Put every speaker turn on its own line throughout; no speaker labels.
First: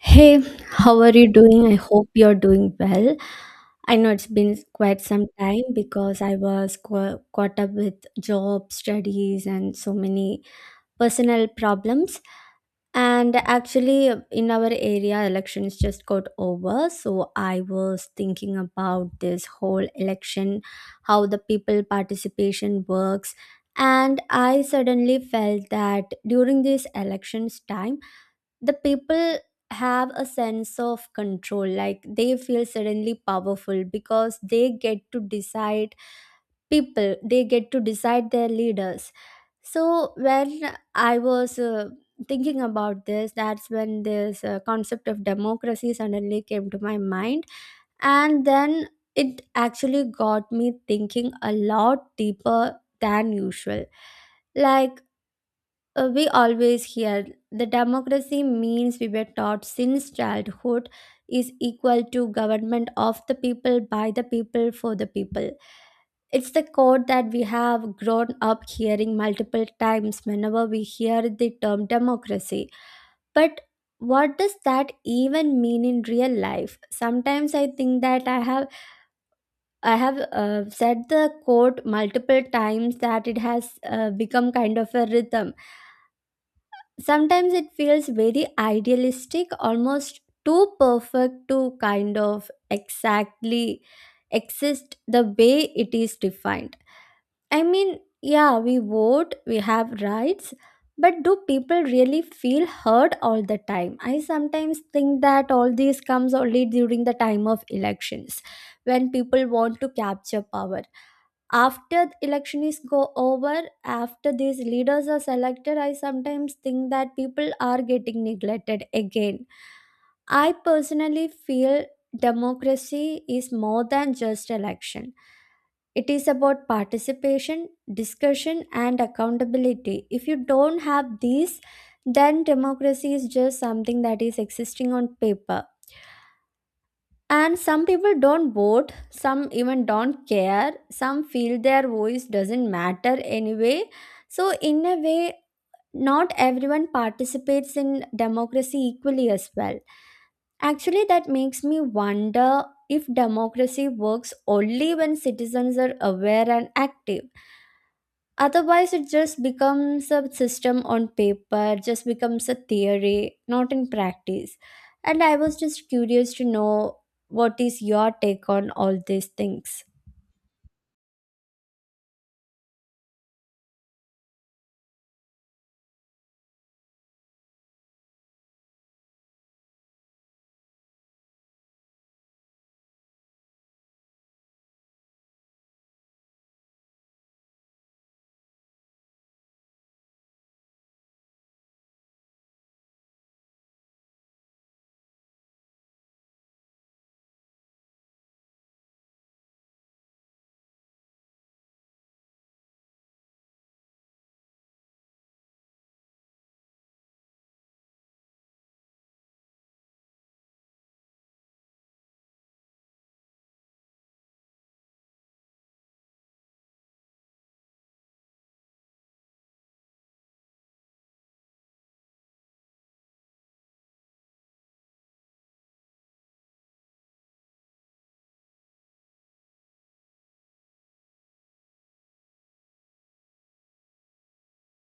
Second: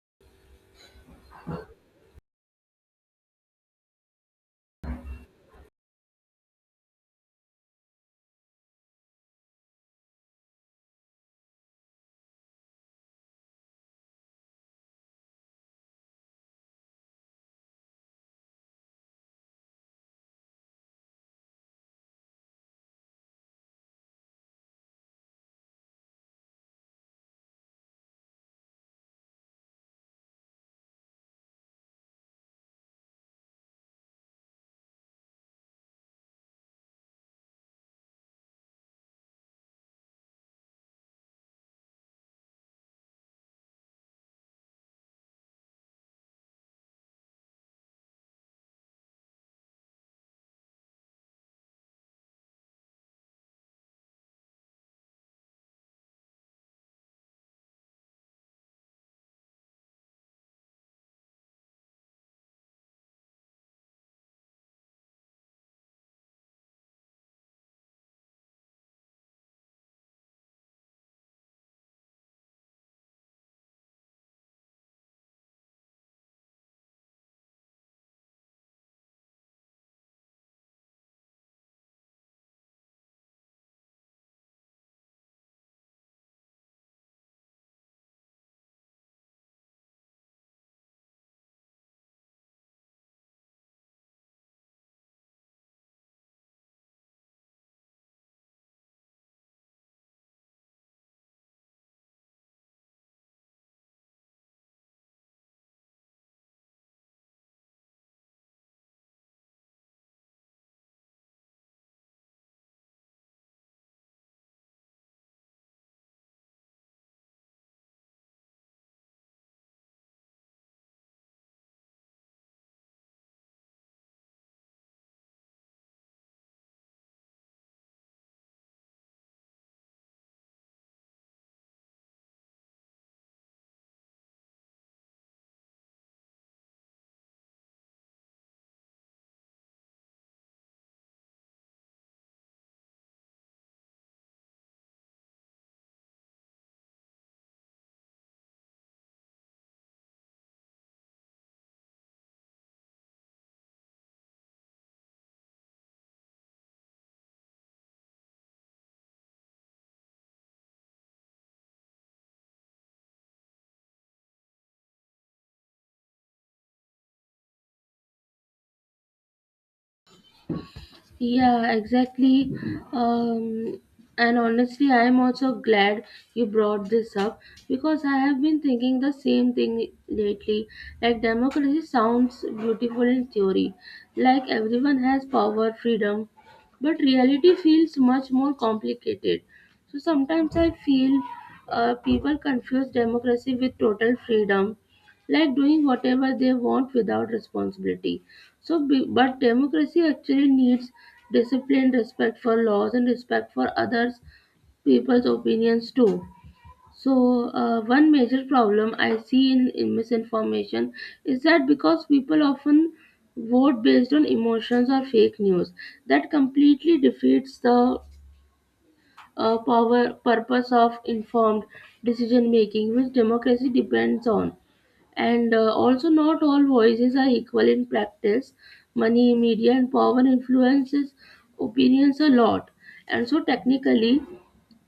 Hey, how are you doing? I hope you're doing well. I know it's been quite some time because I was caught up with job, studies, and so many personal problems. And actually, in our area, elections just got over. So I was thinking about this whole election, how the people participation works. And I suddenly felt that during this elections time, the people have a sense of control like they feel suddenly powerful because they get to decide their leaders. So when I was thinking about this, that's when this concept of democracy suddenly came to my mind. And then it actually got me thinking a lot deeper than usual. Like, we always hear the democracy means, we were taught since childhood, is equal to government of the people, by the people, for the people. It's the quote that we have grown up hearing multiple times whenever we hear the term democracy. But what does that even mean in real life? Sometimes I think that I have said the quote multiple times that it has become kind of a rhythm. Sometimes it feels very idealistic, almost too perfect to kind of exactly exist the way it is defined. I mean, yeah, we vote, we have rights, but do people really feel heard all the time? I sometimes think that all this comes only during the time of elections, when people want to capture power. After the election is go over, after these leaders are selected, I sometimes think that people are getting neglected again. I personally feel democracy is more than just election. It is about participation, discussion and accountability. If you don't have these, then democracy is just something that is existing on paper. And some people don't vote, some even don't care, some feel their voice doesn't matter anyway. So, in a way, not everyone participates in democracy equally as well. Actually, that makes me wonder if democracy works only when citizens are aware and active. Otherwise, it just becomes a system on paper, just becomes a theory, not in practice. And I was just curious to know, what is your take on all these things?
Yeah, exactly. Um, and honestly, I am also glad you brought this up because I have been thinking the same thing lately. Like, democracy sounds beautiful in theory, like everyone has power, freedom, but reality feels much more complicated. So sometimes I feel people confuse democracy with total freedom, like doing whatever they want without responsibility. But democracy actually needs discipline, respect for laws, and respect for others' people's opinions too. So, one major problem I see in misinformation is that because people often vote based on emotions or fake news, that completely defeats the purpose of informed decision making, which democracy depends on. And also, not all voices are equal in practice. Money, media, and power influences opinions a lot. And so, technically,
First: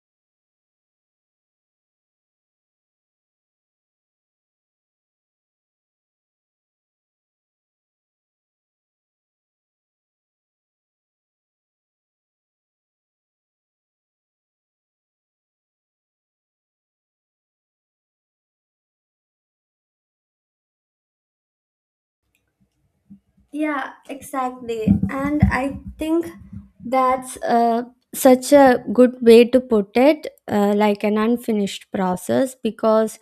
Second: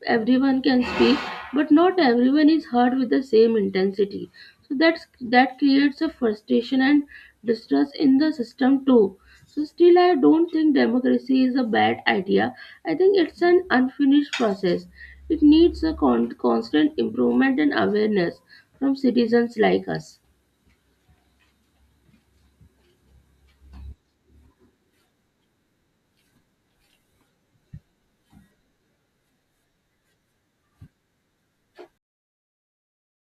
everyone can speak but not everyone is heard with the same intensity, so that creates a frustration and distrust in the system too. So still, I don't think democracy is a bad idea. I think it's an unfinished process. It needs a constant improvement and awareness from citizens like us.
Yeah, exactly. And I think that's such a good way to put it, like an unfinished process, because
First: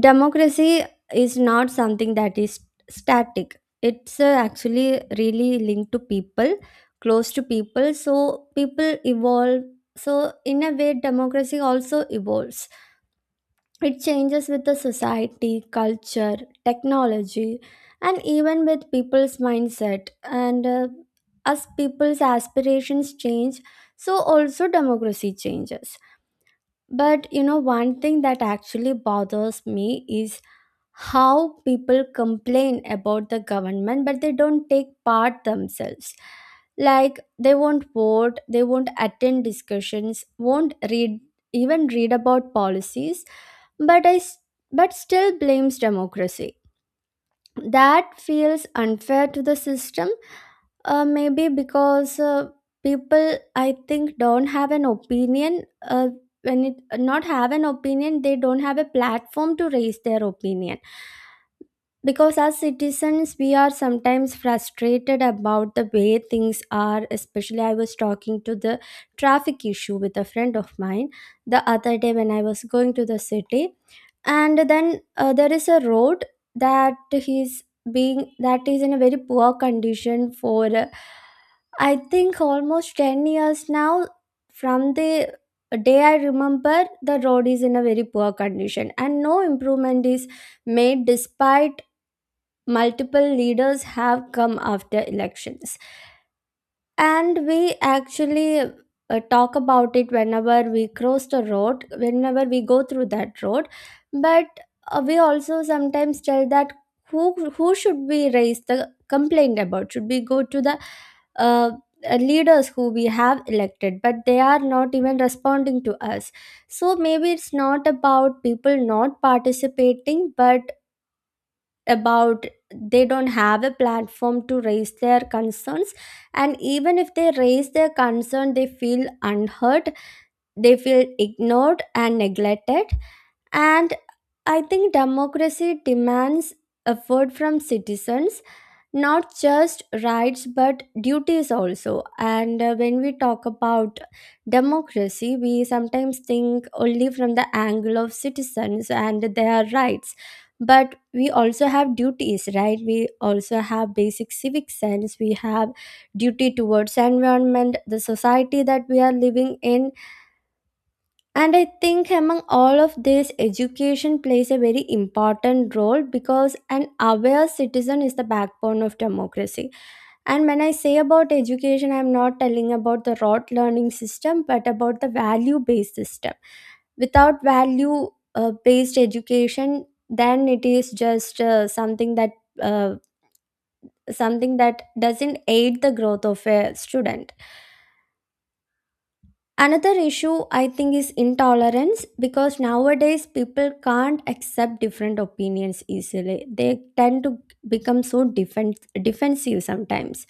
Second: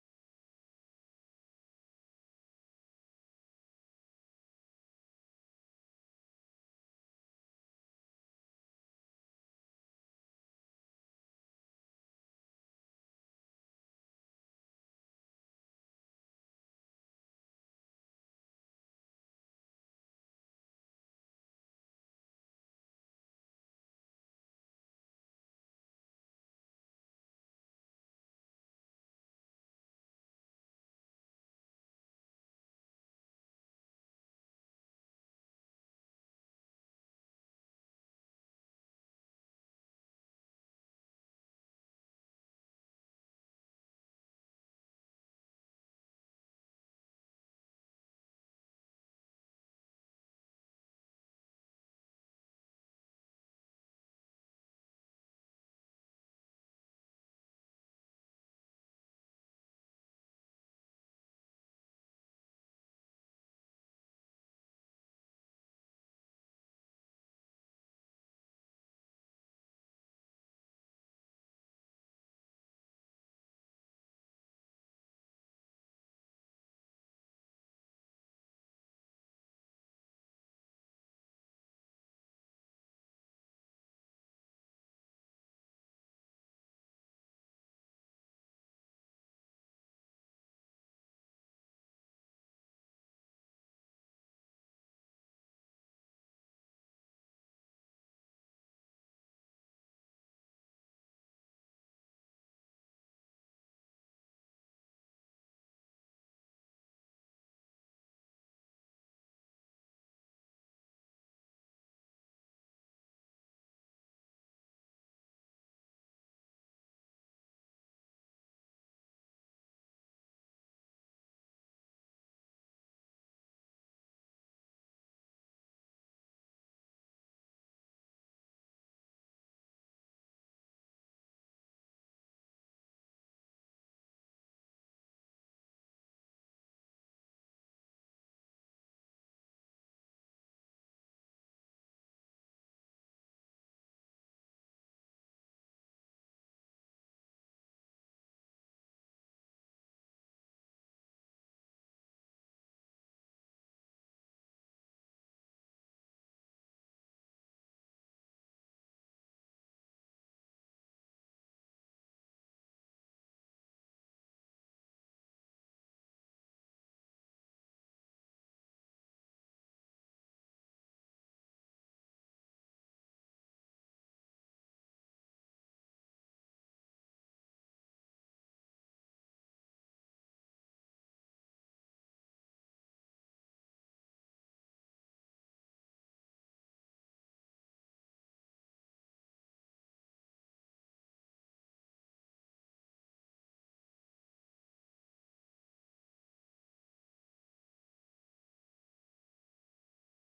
democracy is not something that is static. It's actually really linked to people, close to people. So people evolve, so in a way democracy also evolves. It changes with the society, culture, technology, and even with people's mindset. And as people's aspirations change, so also democracy changes. But you know, one thing that actually bothers me is how people complain about the government but they don't take part themselves. Like, they won't vote, they won't attend discussions, won't read, even read about policies, but i s- but still blames democracy. That feels unfair to the system. Maybe because, people, I think, don't have an opinion. When it not have an opinion, they don't have a platform to raise their opinion. Because as citizens, we are sometimes frustrated about the way things are. Especially, I was talking to the traffic issue with a friend of mine the other day when I was going to the city, and then there is a road that is in a very poor condition for I think almost 10 years now. From the day I remember, the road is in a very poor condition and no improvement is made, despite multiple leaders have come after elections. And we actually talk about it whenever we cross the road, whenever we go through that road. But we also sometimes tell that who should we raise the complaint about? Should we go to the uh, leaders who we have elected? But they are not even responding to us. So maybe it's not about people not participating but about they don't have a platform to raise their concerns. And even if they raise their concern, they feel unheard, they feel ignored and neglected. And I think democracy demands effort from citizens, not just rights but duties also. And when we talk about democracy, we sometimes think only from the angle of citizens and their rights. But we also have duties, right? We also have basic civic sense, we have duty towards environment, the society that we are living in. And I think among all of this, education plays a very important role, because an aware citizen is the backbone of democracy. And when I say about education, I'm not telling about the rote learning system, but about the value based system. Without value based education, then it is just uh, something that doesn't aid the growth of a student. Another issue I think is intolerance, because nowadays people can't accept different opinions easily. They tend to become defensive sometimes.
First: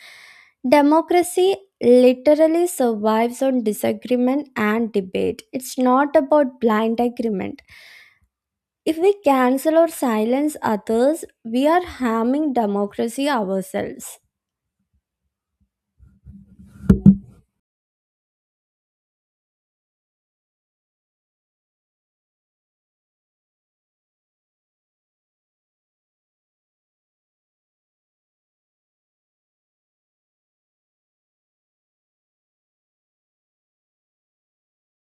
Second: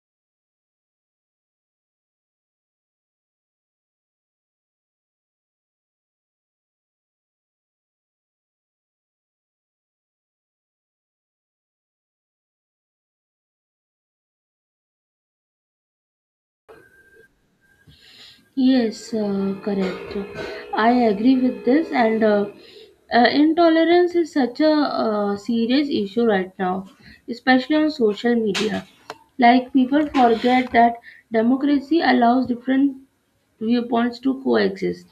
Democracy literally survives on disagreement and debate. It's not about blind agreement. If we cancel or silence others, we are harming democracy ourselves.
Yes, correct. I agree with this, and intolerance is such a serious issue right now, especially on social media. Like, people forget that democracy allows different viewpoints to coexist,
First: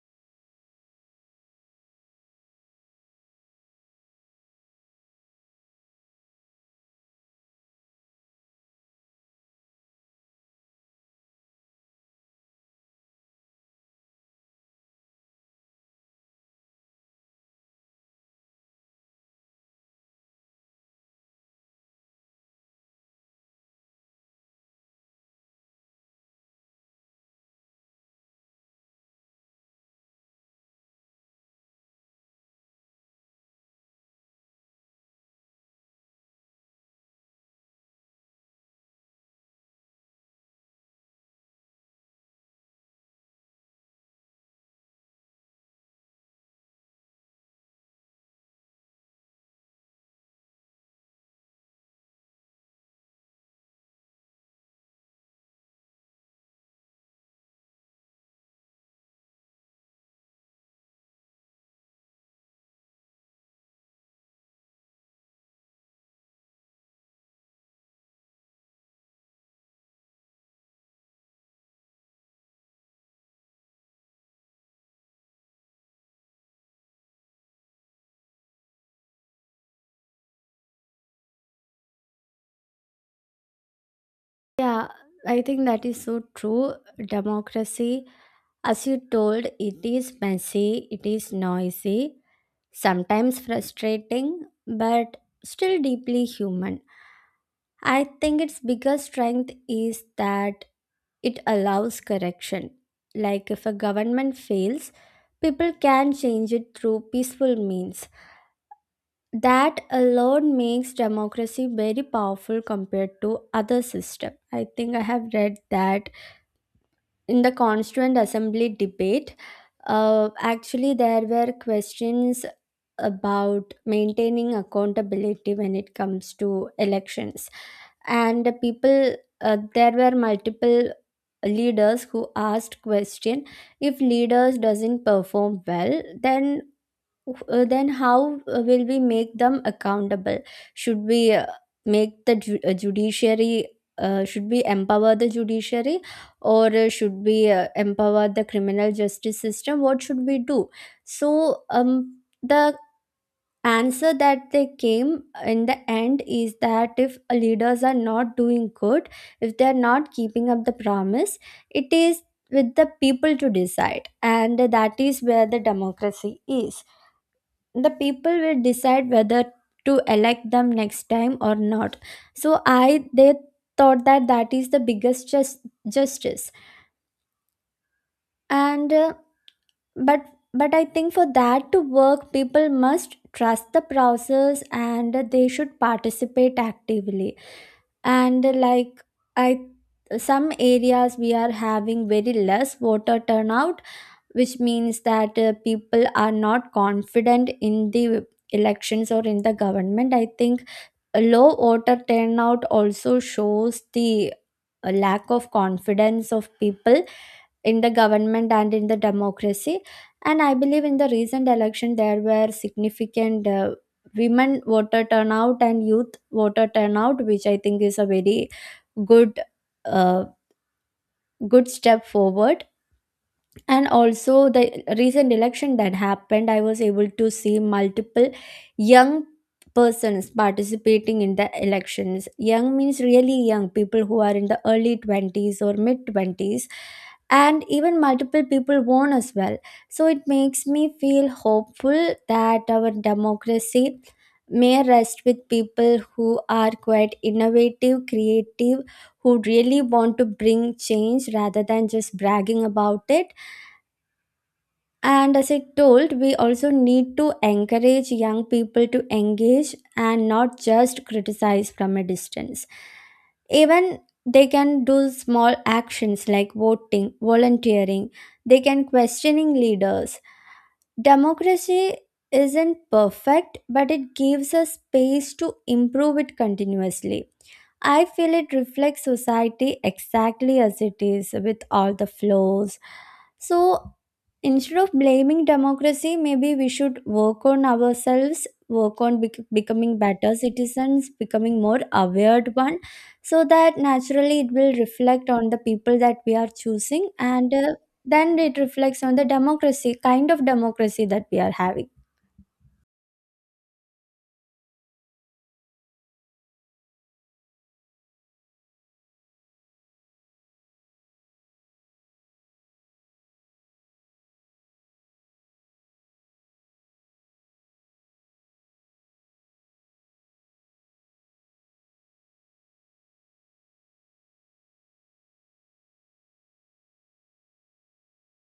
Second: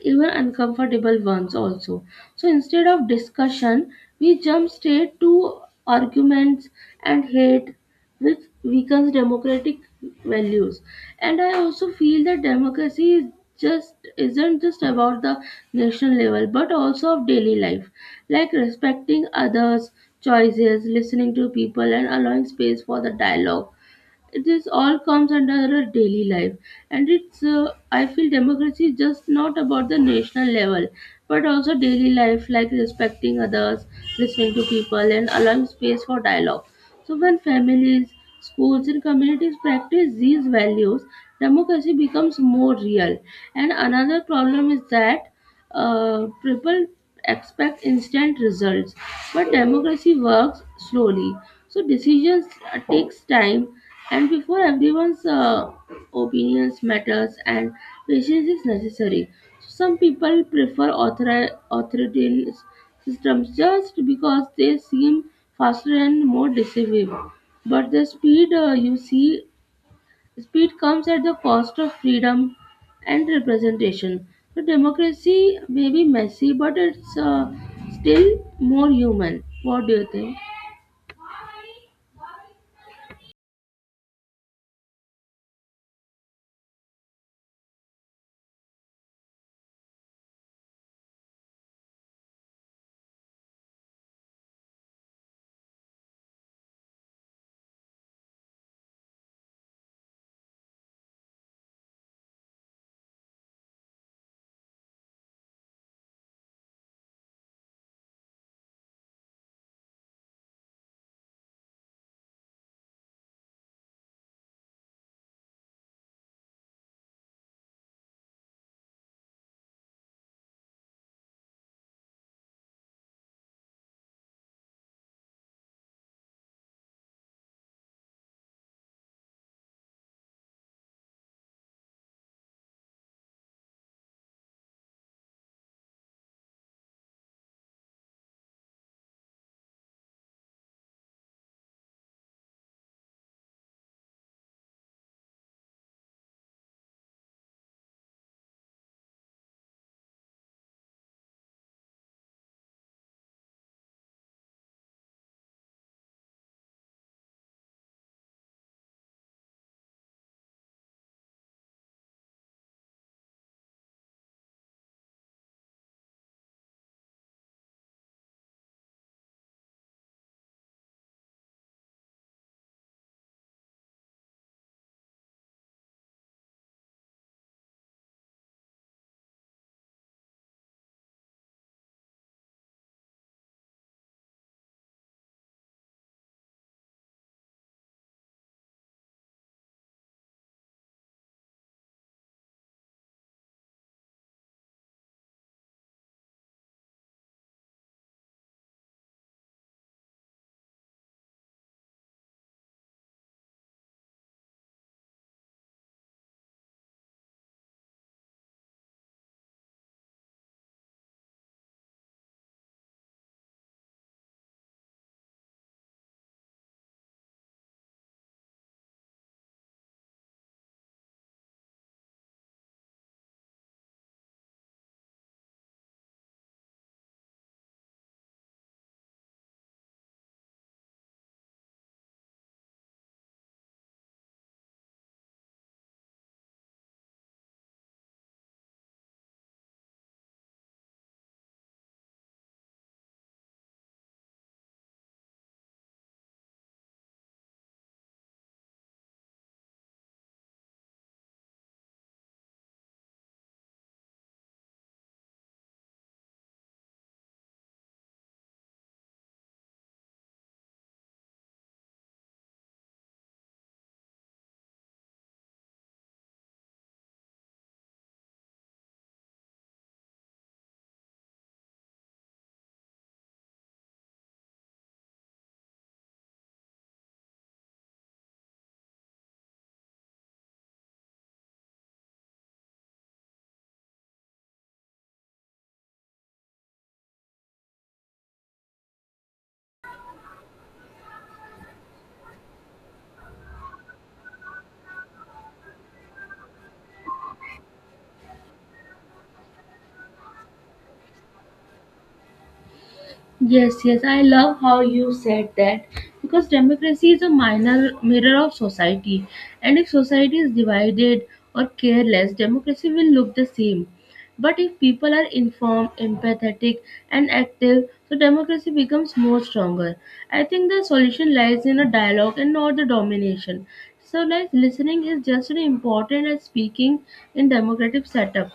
even uncomfortable ones also. So instead of discussion, we jump straight to arguments and hate, which weakens democratic values. And I also feel that democracy is just isn't just about the national level but also of daily life, like respecting others choices, listening to people and allowing space for the dialogue. This all comes under our daily life. And it's I feel democracy is just not about the national level but also daily life, like respecting others, listening to people and allowing space for dialogue. So, when families, schools, and communities practice these values, democracy becomes more real. And another problem is that people expect instant results, but democracy works slowly. So, decisions takes time, and before everyone's opinions matters, and patience is necessary. So some people prefer authoritarians systems just because they seem faster and more decisive. But the speed, you see, speed comes at the cost of freedom and representation. So democracy may be messy, but it's still more human. What do you think?
Yeah, I think that is so true. Democracy, as you told, it is messy, it is noisy, sometimes frustrating, but still deeply human. I think its biggest strength is that it allows correction. Like, if a government fails, people can change it through peaceful means. That alone makes democracy very powerful compared to other system. I think I have read that in the Constituent Assembly debate, actually, there were questions about maintaining accountability when it comes to elections. And the people, there were multiple leaders who asked question, if leaders doesn't perform well then how will we make them accountable? Should we make the ju- judiciary should we empower the judiciary, or should we empower the criminal justice system? What should we do? So the answer that they came in the end is that, if leaders are not doing good, if they are not keeping up the promise, it is with the people to decide, and that is where the democracy is. The people will decide whether to elect them next time or not. So I they thought that that is the biggest justice. And but but I think for that to work, people must trust the process and they should participate actively. And like, I, some areas we are having very less voter turnout, which means that people are not confident in the elections or in the government, I think. A low voter turnout also shows the lack of confidence of people in the government and in the democracy. And I believe in the recent election, there were significant women voter turnout and youth voter turnout, which I think is a very good, uh, good step forward. And also the recent election that happened, I was able to see multiple young persons participating in the elections. Young means really young people who are in the early 20s or mid 20s, and even multiple people won as well. So it makes me feel hopeful that our democracy may rest with people who are quite innovative, creative, who really want to bring change rather than just bragging about it. And as I told, we also need to encourage young people to engage and not just criticize from a distance. Even they can do small actions like voting, volunteering, they can questioning leaders. Democracy isn't perfect, but it gives us space to improve it continuously. I feel it reflects society exactly as it is with all the flaws. So, instead of blaming democracy, maybe we should work on ourselves, work on becoming better citizens, becoming more aware one, so that naturally it will reflect on the people that we are choosing, and then it reflects on the democracy, kind of democracy that we are having.
Yes, yes, I love how you said that because democracy is a minor mirror of society, and if society is divided or careless, democracy will look the same. But if people are informed, empathetic, and active, so democracy becomes more stronger. I think the solution lies in a dialogue and not the domination. So, like listening is just as important as speaking in democratic setup.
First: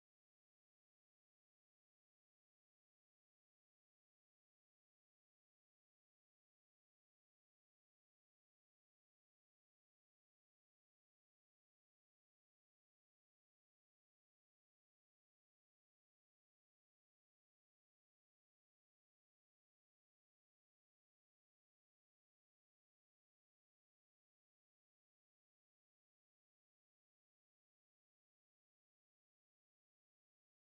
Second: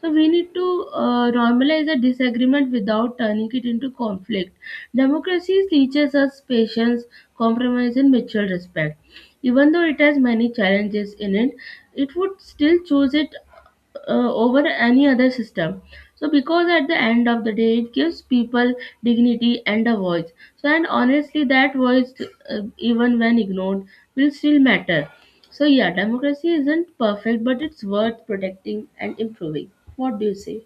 So we need to normalize a disagreement without turning it into conflict. Democracy teaches us patience, compromise, and mutual respect. Even though it has many challenges in it, it would still choose it over any other system. So because at the end of the day it gives people dignity and a voice. So and honestly that voice, even when ignored, will still matter. So yeah, democracy isn't perfect, but it's worth protecting and improving. What do you say?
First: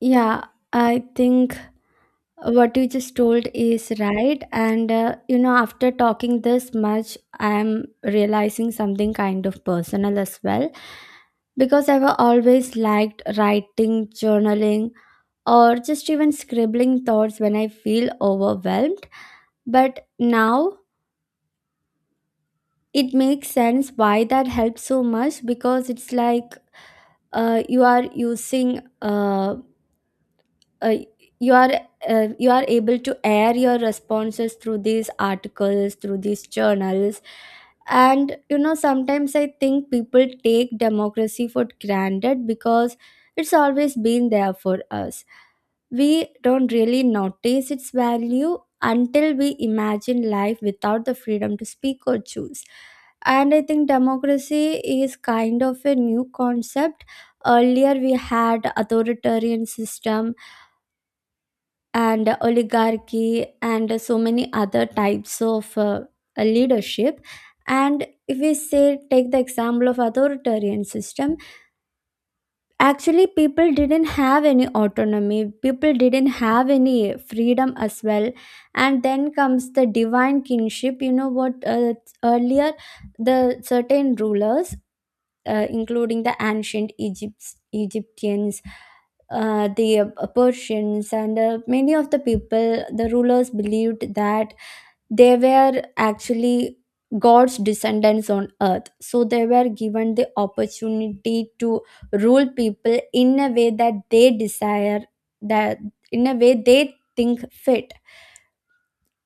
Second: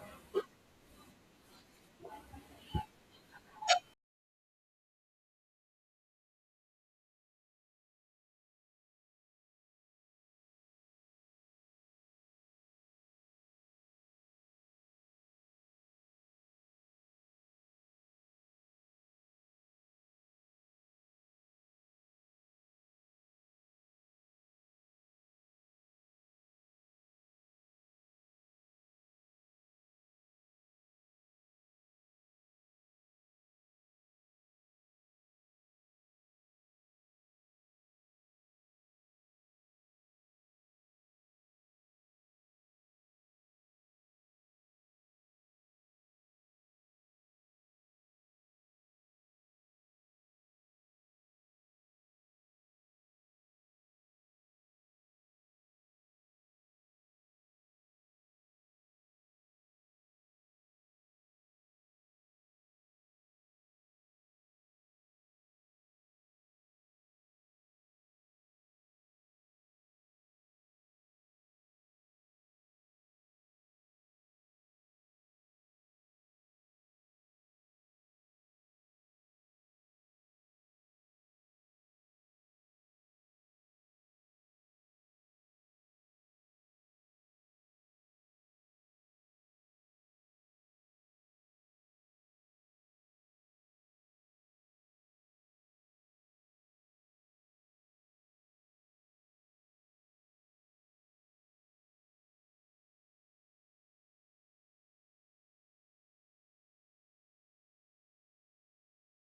Yeah, I think what you just told is right and after talking this much I am realizing something kind of personal as well, because I've always liked writing, journaling, or just even scribbling thoughts when I feel overwhelmed. But now it makes sense why that helps so much, because it's like you are using uh, you are you are able to air your responses through these articles, through these journals. And sometimes I think people take democracy for granted because it's always been there for us. We don't really notice its value until we imagine life without the freedom to speak or choose. And I think democracy is kind of a new concept. Earlier we had authoritarian system and oligarchy and so many other types of leadership. And if we say take the example of authoritarian system, actually people didn't have any autonomy, people didn't have any freedom as well. And then comes the divine kingship. You know what Earlier, the certain rulers, including the ancient Egyptians, the Persians, and many of the people, the rulers, believed that they were actually God's descendants on earth. So they were given the opportunity to rule people in a way that they desire, that in a way they think fit.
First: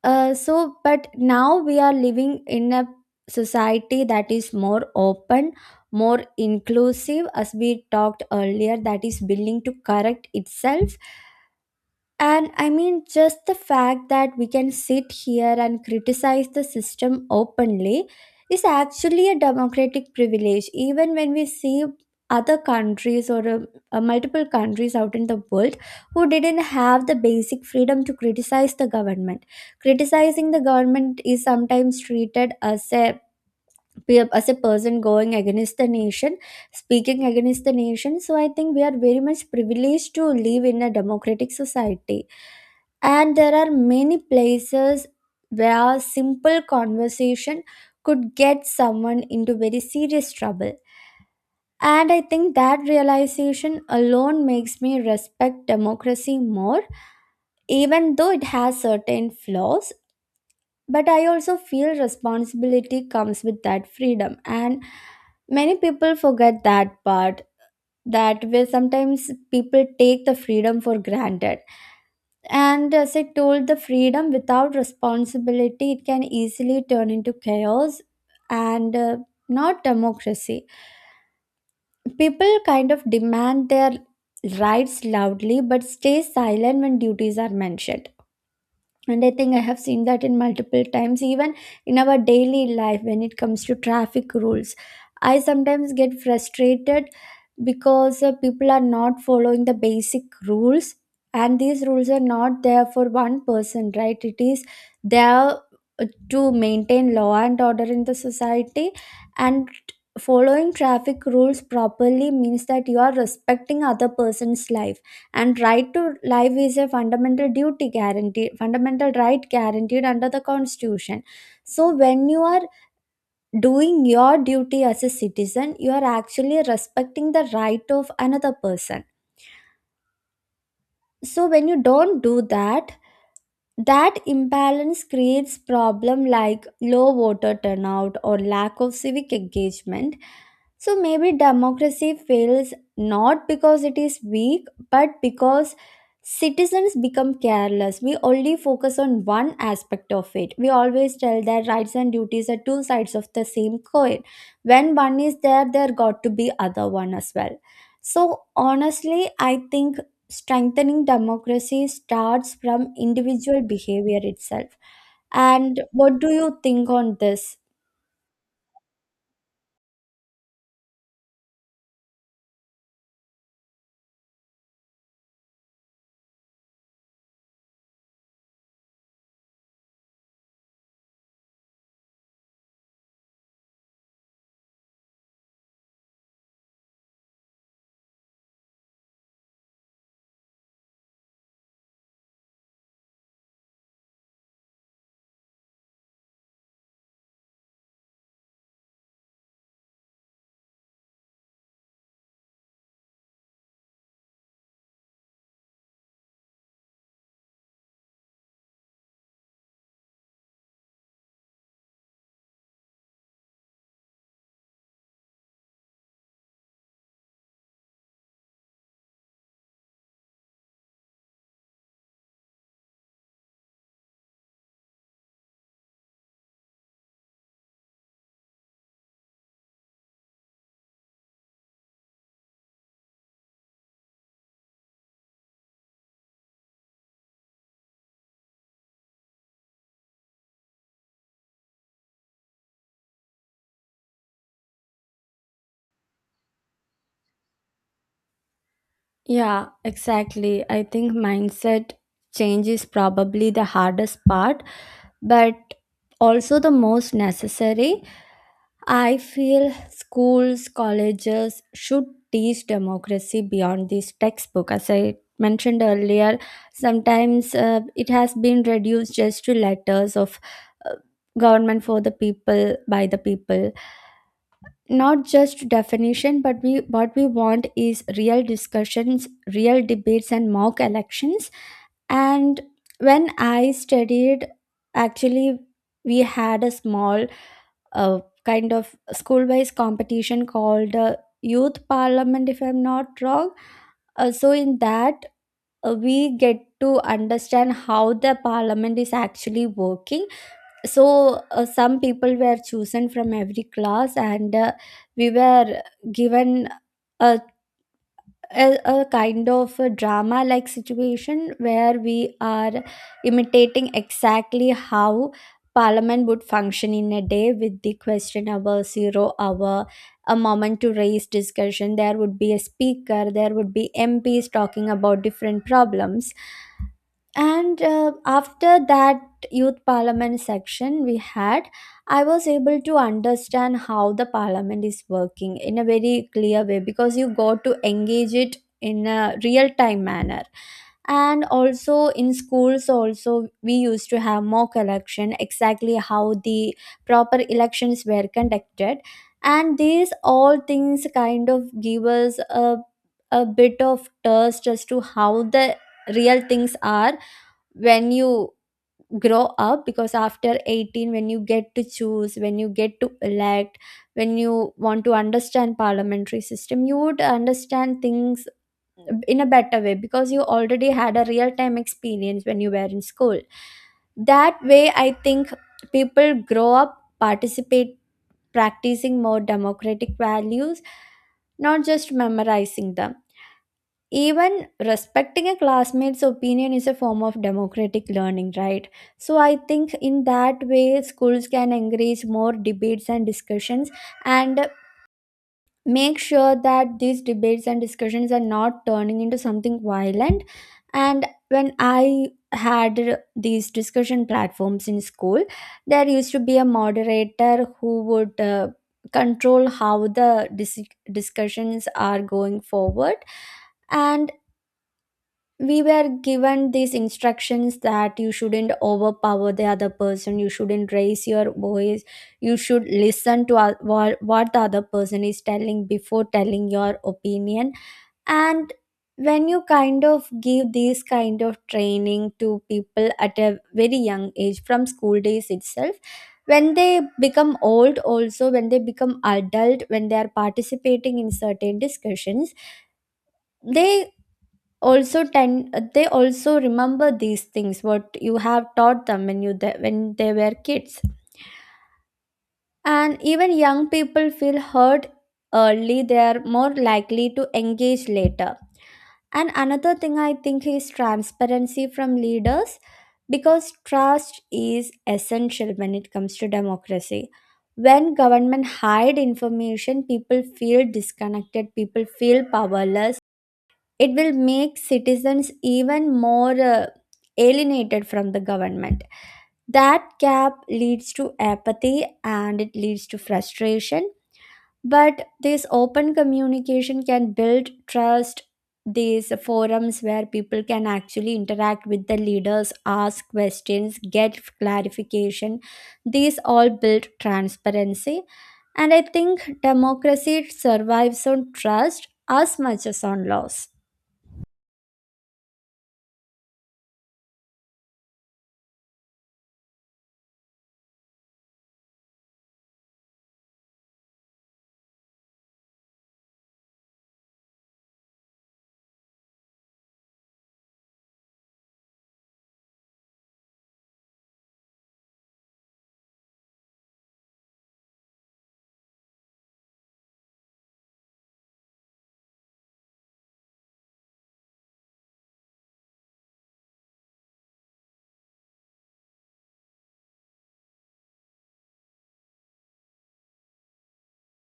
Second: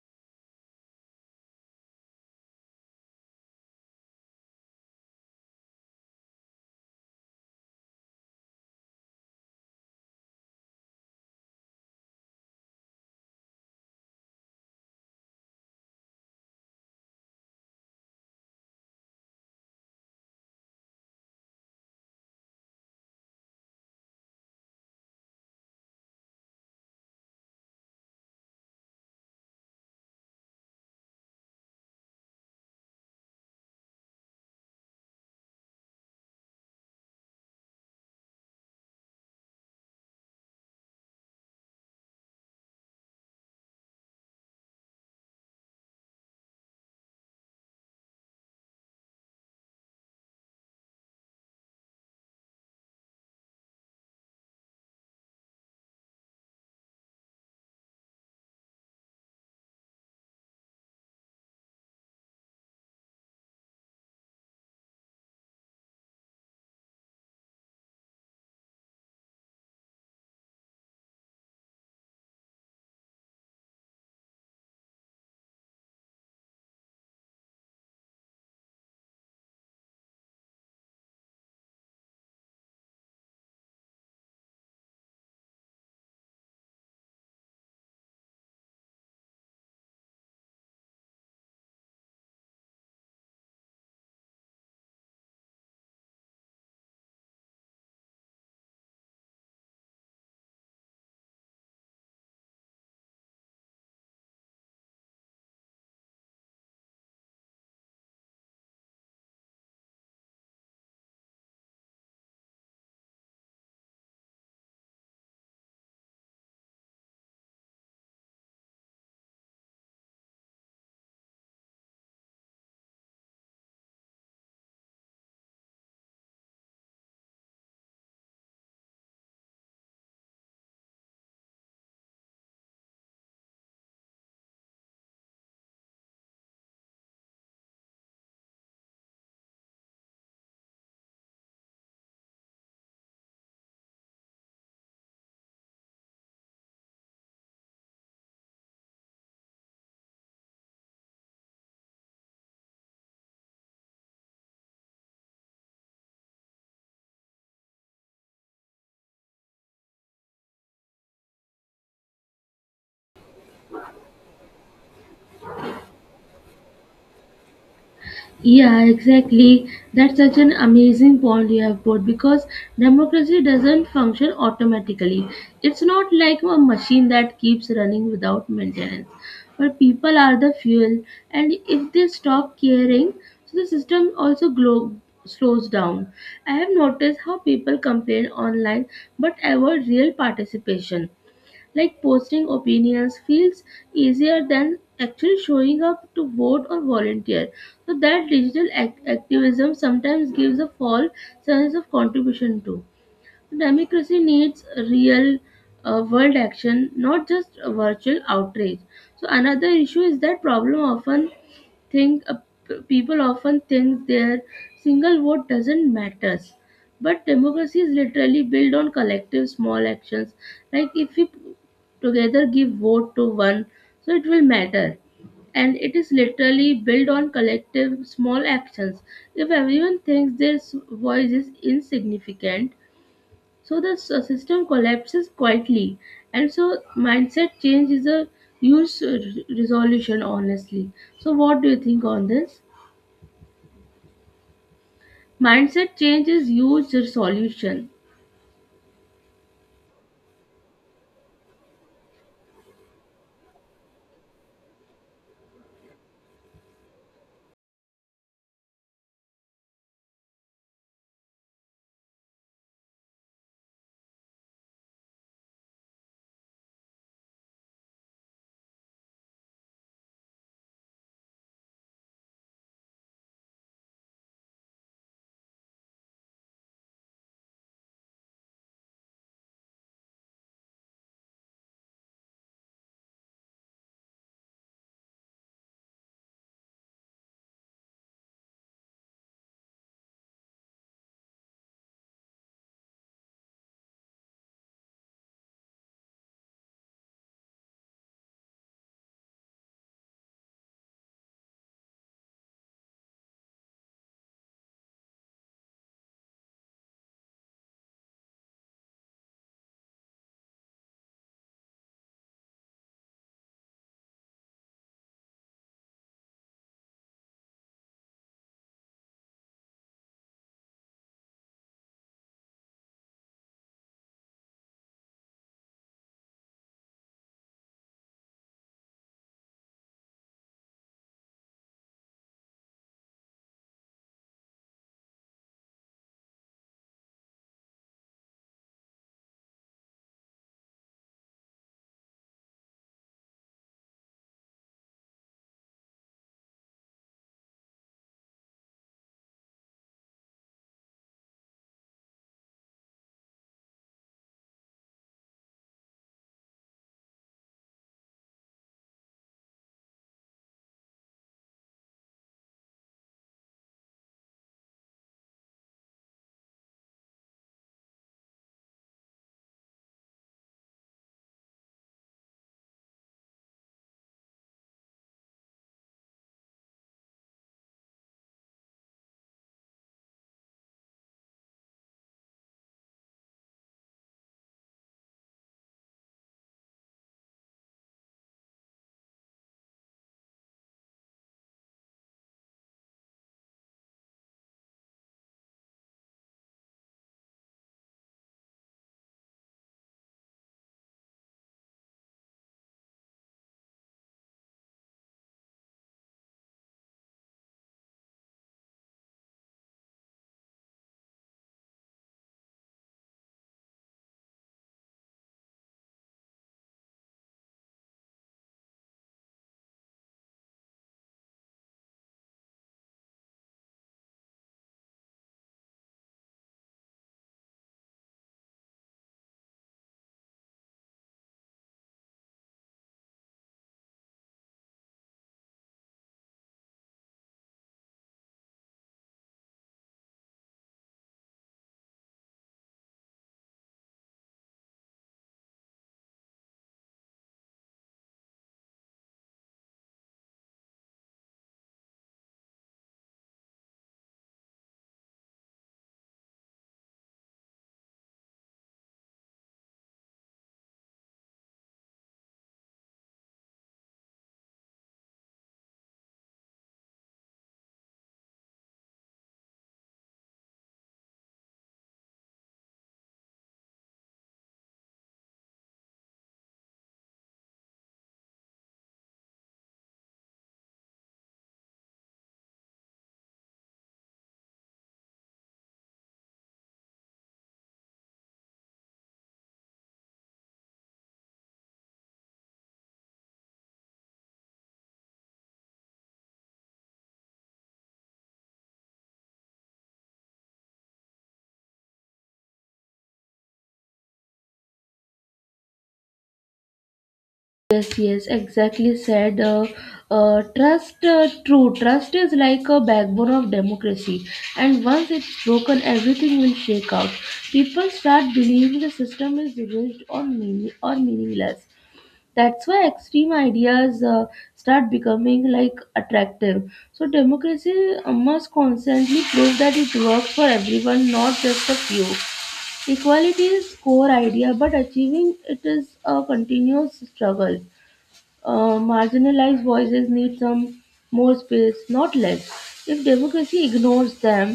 So, but now we are living in a society that is more open, more inclusive, as we talked earlier, that is willing to correct itself. And I mean, just the fact that we can sit here and criticize the system openly is actually a democratic privilege. Even when we see other countries, or multiple countries out in the world who didn't have the basic freedom to criticize the government, criticizing the government is sometimes treated as a we are, as a person going against the nation, speaking against the nation. So I think we are very much privileged to live in a democratic society, and there are many places where simple conversation could get someone into very serious trouble. And I think that realization alone makes me respect democracy more, even though it has certain flaws. But I also feel responsibility comes with that freedom, and many people forget that part, that where sometimes people take the freedom for granted. And as I told, the freedom without responsibility, it can easily turn into chaos and not democracy. People kind of demand their rights loudly but stay silent when duties are mentioned. And I think I have seen that in multiple times, even in our daily life when it comes to traffic rules. I sometimes get frustrated because people are not following the basic rules, and these rules are not there for one person, right? It is there to maintain law and order in the society. And following traffic rules properly means that you are respecting other person's life, and right to life is a fundamental duty guaranteed, fundamental right guaranteed under the constitution. So when you are doing your duty as a citizen, you are actually respecting the right of another person. So when you don't do that, that imbalance creates problems like low voter turnout or lack of civic engagement. So maybe democracy fails not because it is weak, but because citizens become careless. We only focus on one aspect of it. We always tell that rights and duties are two sides of the same coin. When one is there, there got to be other one as well. So honestly, I think strengthening democracy starts from individual behavior itself. And what do you think on this?
Yeah, exactly. That's such an amazing point you have put because democracy doesn't function automatically. It's not like a machine that keeps running without maintenance. But people are the fuel, and if they stop caring, so the system also slows down. I have noticed how people complain online but avoid real participation, like posting opinions feels easier than actually showing up to vote or volunteer. So that digital activism sometimes gives a false sense of contribution too. Democracy needs real, world action, not just a virtual outrage. So another issue is that problem often think p- people often think their single vote doesn't matters, but democracy is literally built on collective small actions. Like if we together give vote to one, so it will matter. And it is literally built on collective small actions. If everyone thinks their voice is insignificant, so the system collapses quietly. And so mindset change is a huge resolution, honestly. So what do you think on this? Mindset change is huge resolution.
Yeah, exactly. I think mindset change is probably the hardest part, but also the most necessary. I feel schools, colleges should teach democracy beyond this textbook. As I mentioned earlier, sometimes it has been reduced just to letters of uh, government for the people by the people. Not just definition, but we what we want is real discussions, real debates, and mock elections. And when I studied, actually, we had a small, a kind of school based competition called youth parliament, if I'm not wrong. So in that, we get to understand how the parliament is actually working. So some people were chosen from every class, and we were given a a kind of a drama like situation where we are imitating exactly how parliament would function in a day, with the question hour, zero hour, a moment to raise discussion. There would be a speaker, there would be mps talking about different problems. And after that youth parliament section we had, I was able to understand how the parliament is working in a very clear way, because you got to engage it in a real time manner. And also in schools also, we used to have mock election exactly how the proper elections were conducted. And these all things kind of give us a bit of thirst as to how the real things are when you grow up, because after 18, when you get to choose, when you get to elect, when you want to understand parliamentary system, you would understand things in a better way because you already had a real time experience when you were in school. That way, I think people grow up participate practicing more democratic values, not just memorizing them. Even respecting a classmate's opinion is a form of democratic learning, right? So I think in that way schools can encourage more debates and discussions, and make sure that these debates and discussions are not turning into something violent. And when I had these discussion platforms in school, there used to be a moderator who would control how the discussions are going forward. And we were given these instructions that you shouldn't overpower the other person, you shouldn't raise your voice, you should listen to what the other person is telling before telling your opinion. And when you kind of give these kind of training to people at a very young age from school days itself, when they become old also, when they become adult, when they are participating in certain discussions, they also tend they also remember these things what you have taught them when when they were kids. And even young people feel hurt early, they are more likely to engage later. And another thing I think is transparency from leaders, because trust is essential when it comes to democracy. When government hide information, people feel disconnected, people feel powerless. It will make citizens even more alienated from the government. That gap leads to apathy and it leads to frustration. But this open communication can build trust. These forums where people can actually interact with the leaders, ask questions, get clarification, these all build transparency. And I think democracy survives on trust as much as on laws.
Yes, yes, exactly said. Trust True trust is like a backbone of democracy, and once it's broken, everything will shake out. People start believing the system is rigged or meaningless. That's why extreme ideas start becoming like attractive. So democracy must constantly prove that it works for everyone, not just a few. Equality is core idea, but achieving it is a continuous struggle. Marginalized voices need some more space, not less. If democracy ignores them,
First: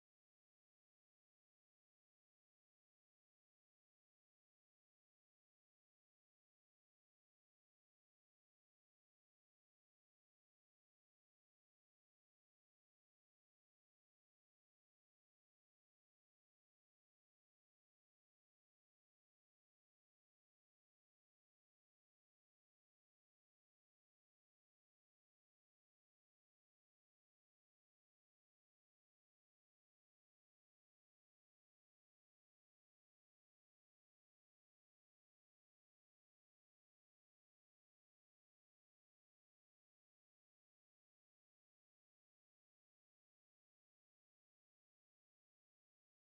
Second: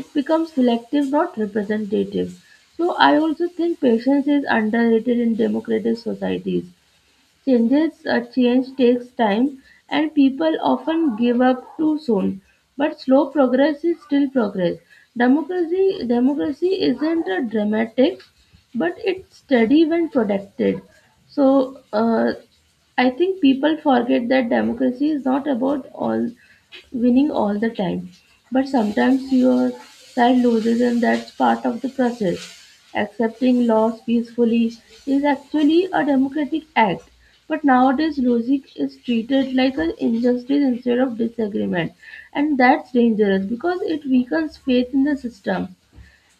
it becomes selective, not representative. So I also think patience is underrated in democratic societies. Change takes time, and people often give up too soon. But slow progress is still progress. Democracy isn't a dramatic, but it's steady when protected. So I think people forget that democracy is not about all winning all the time. But sometimes your side loses, and that's part of the process. Accepting loss peacefully is actually a democratic act. But nowadays, losing is treated like an injustice instead of disagreement, and that's dangerous because it weakens faith in the system.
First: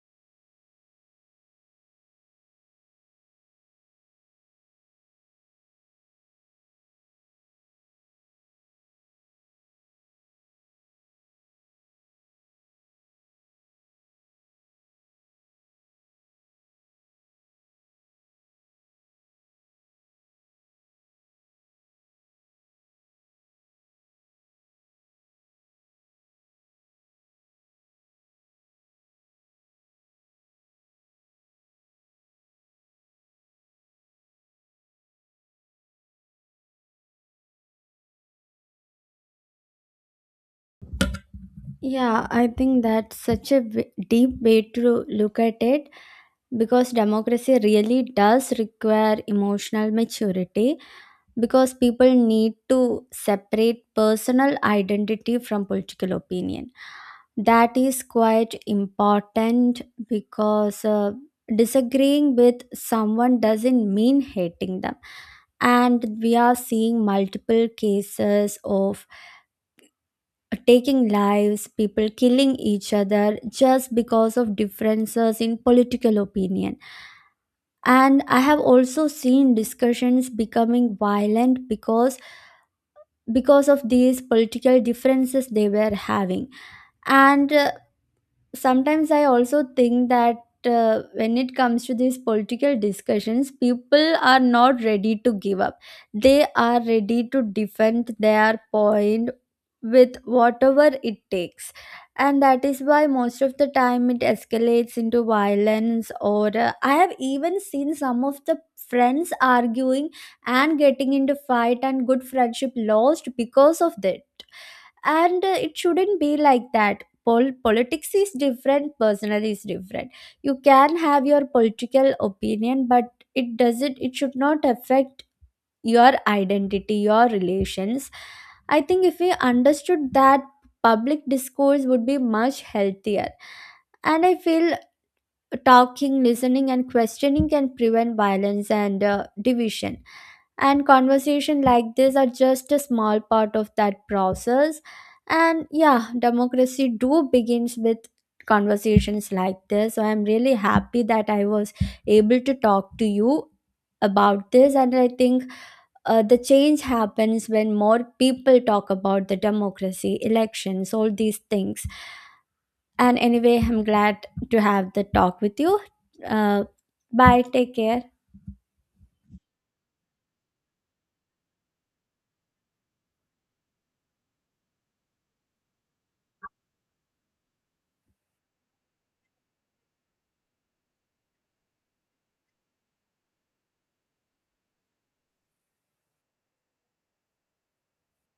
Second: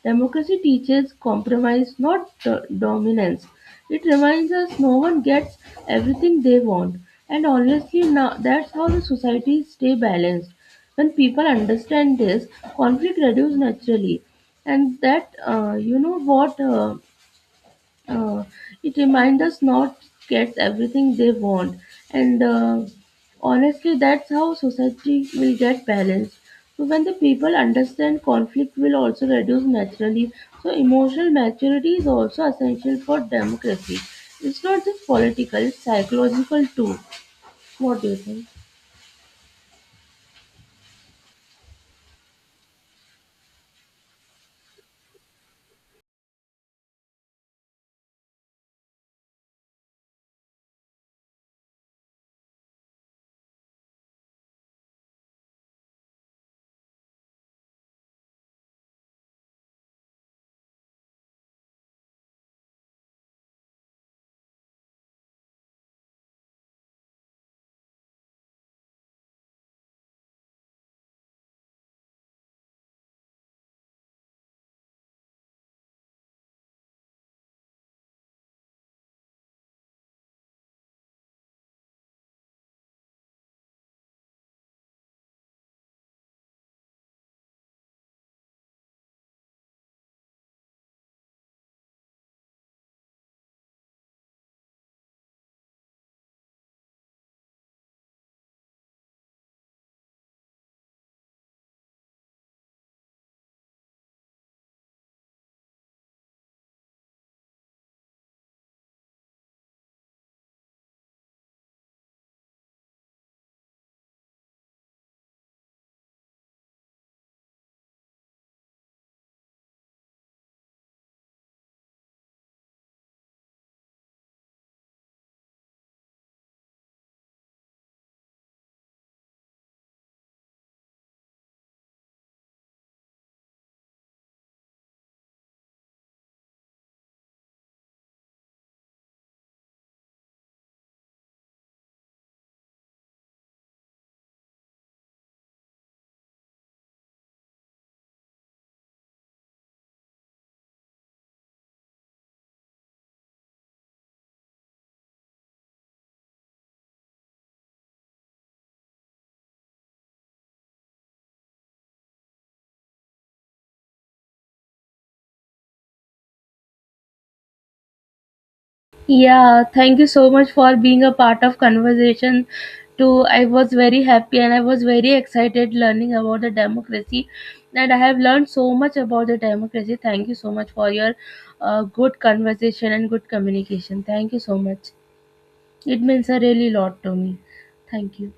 Democracy teaches compromise, not dominance. It reminds us no one gets everything they want. And honestly, now that's how the societies stay balanced. When people understand this, conflict reduces naturally. And that, you know what? Uh, it reminds us not gets everything they want, and honestly, that's how society will get balanced. So when the people understand, conflict will also reduce naturally. So emotional maturity is also essential for democracy. It's not just political; it's psychological too. What do you think?
Yeah, I think that's such a deep way to look at it, because democracy really does require emotional maturity, because people need to separate personal identity from political opinion. That is quite important because disagreeing with someone doesn't mean hating them. And we are seeing multiple cases of taking lives, people killing each other just because of differences in political opinion. And I have also seen discussions becoming violent because of these political differences they were having. And sometimes I also think that when it comes to these political discussions, people are not ready to give up. They are ready to defend their point with whatever it takes, and that is why most of the time it escalates into violence, or I have even seen some of the friends arguing and getting into fight, and good friendship lost because of that. And it shouldn't be like that. Politics is different, personal is different. You can have your political opinion, but it should not affect your identity, your relations. I think if we understood that, public discourse would be much healthier. And I feel talking, listening, and questioning can prevent violence and division. And conversation like this are just a small part of that process. And yeah, democracy do begins with conversations like this. So I'm really happy that I was able to talk to you about this, and I think the change happens when more people talk about the democracy, elections, all these things. And anyway, I'm glad to have the talk with you. Uh, Bye. Take care.
Yeah, thank you so much for being a part of conversation too. I was very happy and I was very excited learning about the democracy, and I have learned so much about the democracy. Thank you so much for your good conversation and good communication. Thank you so much. It means a really lot to me. Thank you.